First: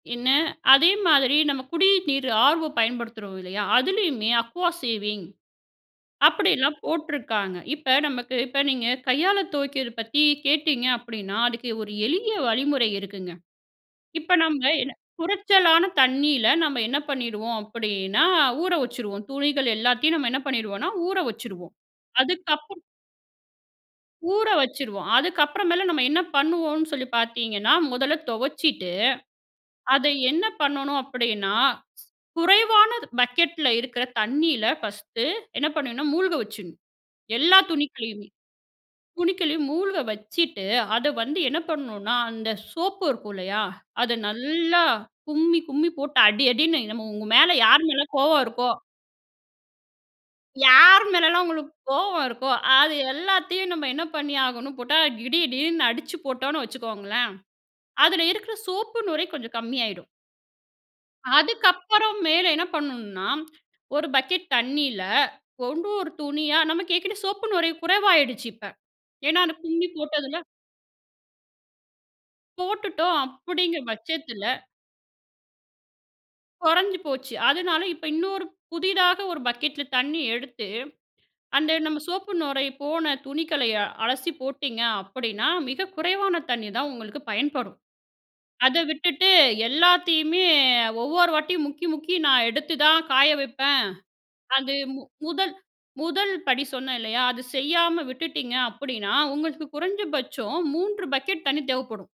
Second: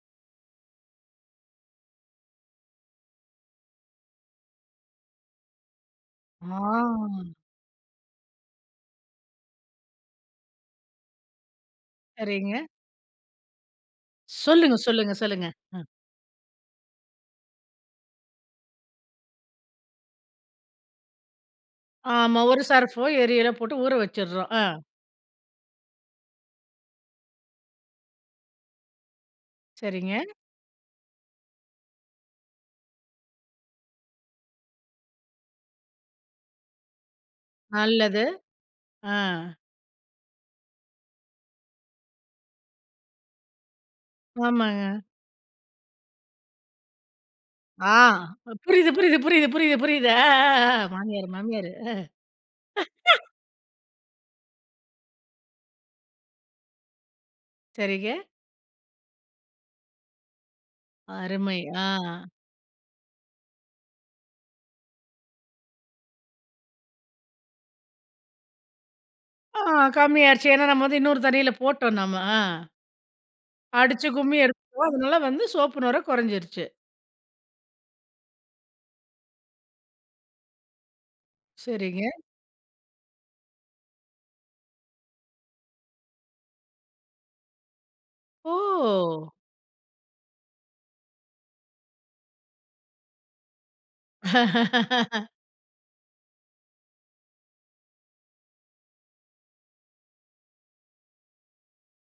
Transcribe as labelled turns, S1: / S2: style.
S1: என்ன, அதே மாதிரி நம்ம குடிய நீரு ஆர்வோ பயன்படுத்துறோம், இல்லையா? அதுலயுமே அக்வா சேவிங் அப்டின்னுலாம்
S2: வாவ்.
S1: போட்டுருக்காங்க. இப்ப நமக்கு, இப்ப நீங்க கையால துவைக்கிறது பத்தி கேட்டீங்க, அப்டின்னா அதுக்கு ஒரு எளிய
S2: சரிங்க.
S1: வழிமுறை இருக்குங்க. இப்ப நாம
S2: சொல்லுங்க
S1: என்ன
S2: சொல்லுங்க சொல்லுங்க ஆ.
S1: குறச்சலான தண்ணில நம்ப என்ன பண்ணிடுவோம் அப்டின்னா, ஊற வச்சுருவோம், துணிகள் எல்லாத்தையும் நாம என்ன பண்ணிருவோம்னா, ஊற வச்சுருவோம்.
S2: ஆமா. ஒரு
S1: அதுக்கப்பறம்
S2: சர்போ, ஏரியலோ போட்டு ஊற
S1: ஊற
S2: வச்சுறோம். ஆ.
S1: வச்சுருவோம். அதுக்கு அப்புறம் மேல நம்ம என்னா பண்ணுவோம்னு சொல்லி பாத்தீங்கன்னா, முதல்ல தொவச்சிட்டு, அத
S2: சரிங்க.
S1: என்ன பண்ணனும் அப்டின்னா, குறைவான பக்கெட்ல இருக்கிற தண்ணில ஃபர்ஸ்டு என்ன பண்ணனும், மூழ்க வச்சுரணும், எல்லா
S2: நல்லது.
S1: துணிகளையுமே.
S2: ஆ.
S1: துணிக்களையும் மூழ்க வச்சிட்டு, அத வந்து என்ன பண்ணனும்னா அந்த சோப்பு இருக்கும் இல்லையா? அத நல்லா
S2: ஆமாங்க.
S1: கும்மி கும்மி போட்டு அடி, அடின்னு நம்ம உங்க மேல, யாரு
S2: ஆ.
S1: மேல கோவம் இருக்கோ?
S2: புரியுது புரியுது புரியுது புரியுது புரியுது ஆ, ஆ.
S1: யார்
S2: மாமியாரு
S1: மேலல்லாம் உங்களுக்கு
S2: மாமியாரு ஆ.
S1: கோவம் இருக்கோ, அது எல்லாத்தையும் நம்ம என்ன பண்ணி ஆகணும், போட்டா இடிஇடிடின்னு அடிச்சு போட்டோம்னு வச்சுக்கோங்களேன்,
S2: சரிங்க.
S1: அதுல இருக்கிற சோப்பு நுரை கொஞ்சம் கம்மி ஆயிடும்.
S2: அருமை!
S1: அதுக்கு
S2: ஆ.
S1: அப்பறம் மேல என்ன பண்ணனும்னா, ஒரு பக்கெட் தண்ணில, ஒண்டொரு துணியா நமக்கு ஏற்கனவே சோப்பு நுரை குறைவாயிடுச்சு இப்ப. ஏன்னா அத
S2: ஆ.
S1: கும்மி
S2: கம்மி
S1: போட்டதுல.
S2: ஆயிருச்சு, ஏன்னா, நம்ம வந்து இன்னொரு தண்ணில போட்டோம் நம்ம. ஆ.
S1: போட்டுட்டோம், அப்டிங்கற
S2: அடிச்சி, கும்மி
S1: பட்சத்துல
S2: எடுத்துருவோம், அதனால வந்து சோப்பு நுரை கொறஞ்சிருச்சி.
S1: கொறஞ்சு போச்சு. அதனால இப்ப இன்னொரு புதிதாக ஒரு பக்கெட்ல தண்ணி எடுத்து, அந்த நம்ம
S2: சரிங்க.
S1: சோப்பு நுரை போன துணிகளை அலசி போட்டீங்க அப்டின்னா மிக குறைவான தண்ணி தான் உங்களுக்கு பயன்படும். அத விட்டுட்டு
S2: ஓ!
S1: எல்லாத்தையுமே, ஒவ்வொரு வாட்டியும் முக்கி, முக்கி நான் எடுத்து தான் காய வெப்பேன், அது மு, முதல முதல் படி சொன்னே இல்லையா? அது செய்யாம விட்டுட்டிங்க அப்டின்னா உங்களுக்கு குறைஞ்ச பட்சம் 3 பக்கெட் தண்ணி தேவப்படும்.